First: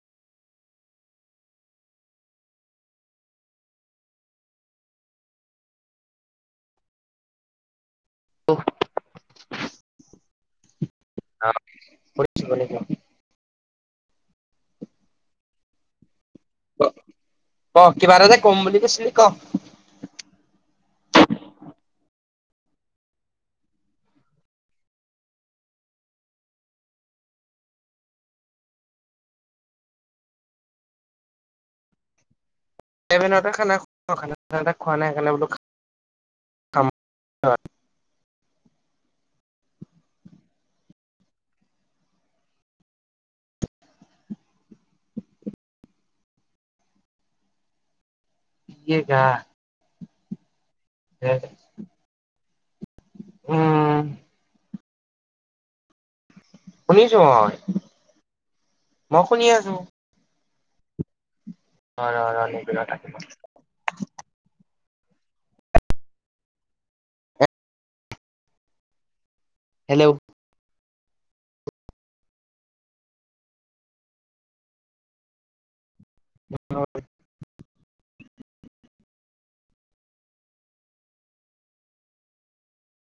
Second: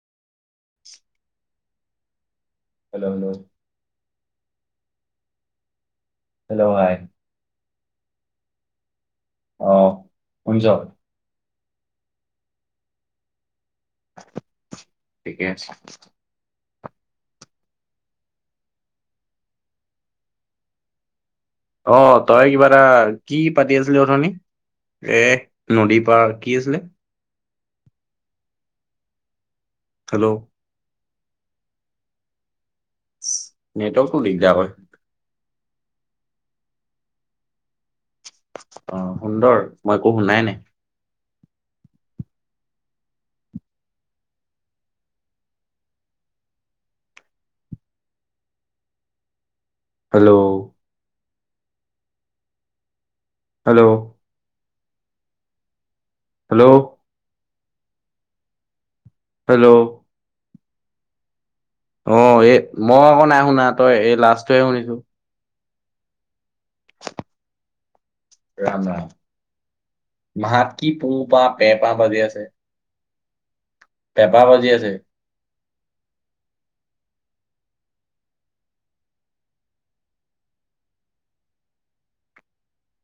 [inaudible] Hello hello? Hello হায়। [unintelligible] অ', শুনিছ? অ', শুনিছো শুনিছো। ঠিকে আছে। [unintelligible] কিবা এটা যে ক'ম বুলি কৈছিলি ক'? অ', তই কিবা এটা কি পাতি আছিলি অথনী? এ নদীৰ পাৰত কি আছিলে? হেল্ল' ইভেনতে খানা খোৱা নেটৱৰ্কটো খ এ দিগদাৰ কৰে খোৱা নাই সেইকাৰণে বোলো খাম। অ' সুন্দৰ মই একো শুনাই নাই। ইয়ে জা। হেল্ল' দে উ হেল্ল'। হেল্ল'। শুনিছো, হয়। মই শুনি আছো। হেল্ল' ৰ অ, ৰ ৰ এই নিবিড়ত মই আহিব আকৌ নাই শুনা, তই এই লাষ্টটোৱে শুনিছো। ৰাম ৰাম। হেল্ল'। মাত কি পুহ পা পে পা বাজি আছে? পেঁপা বাজি আছে। হয়।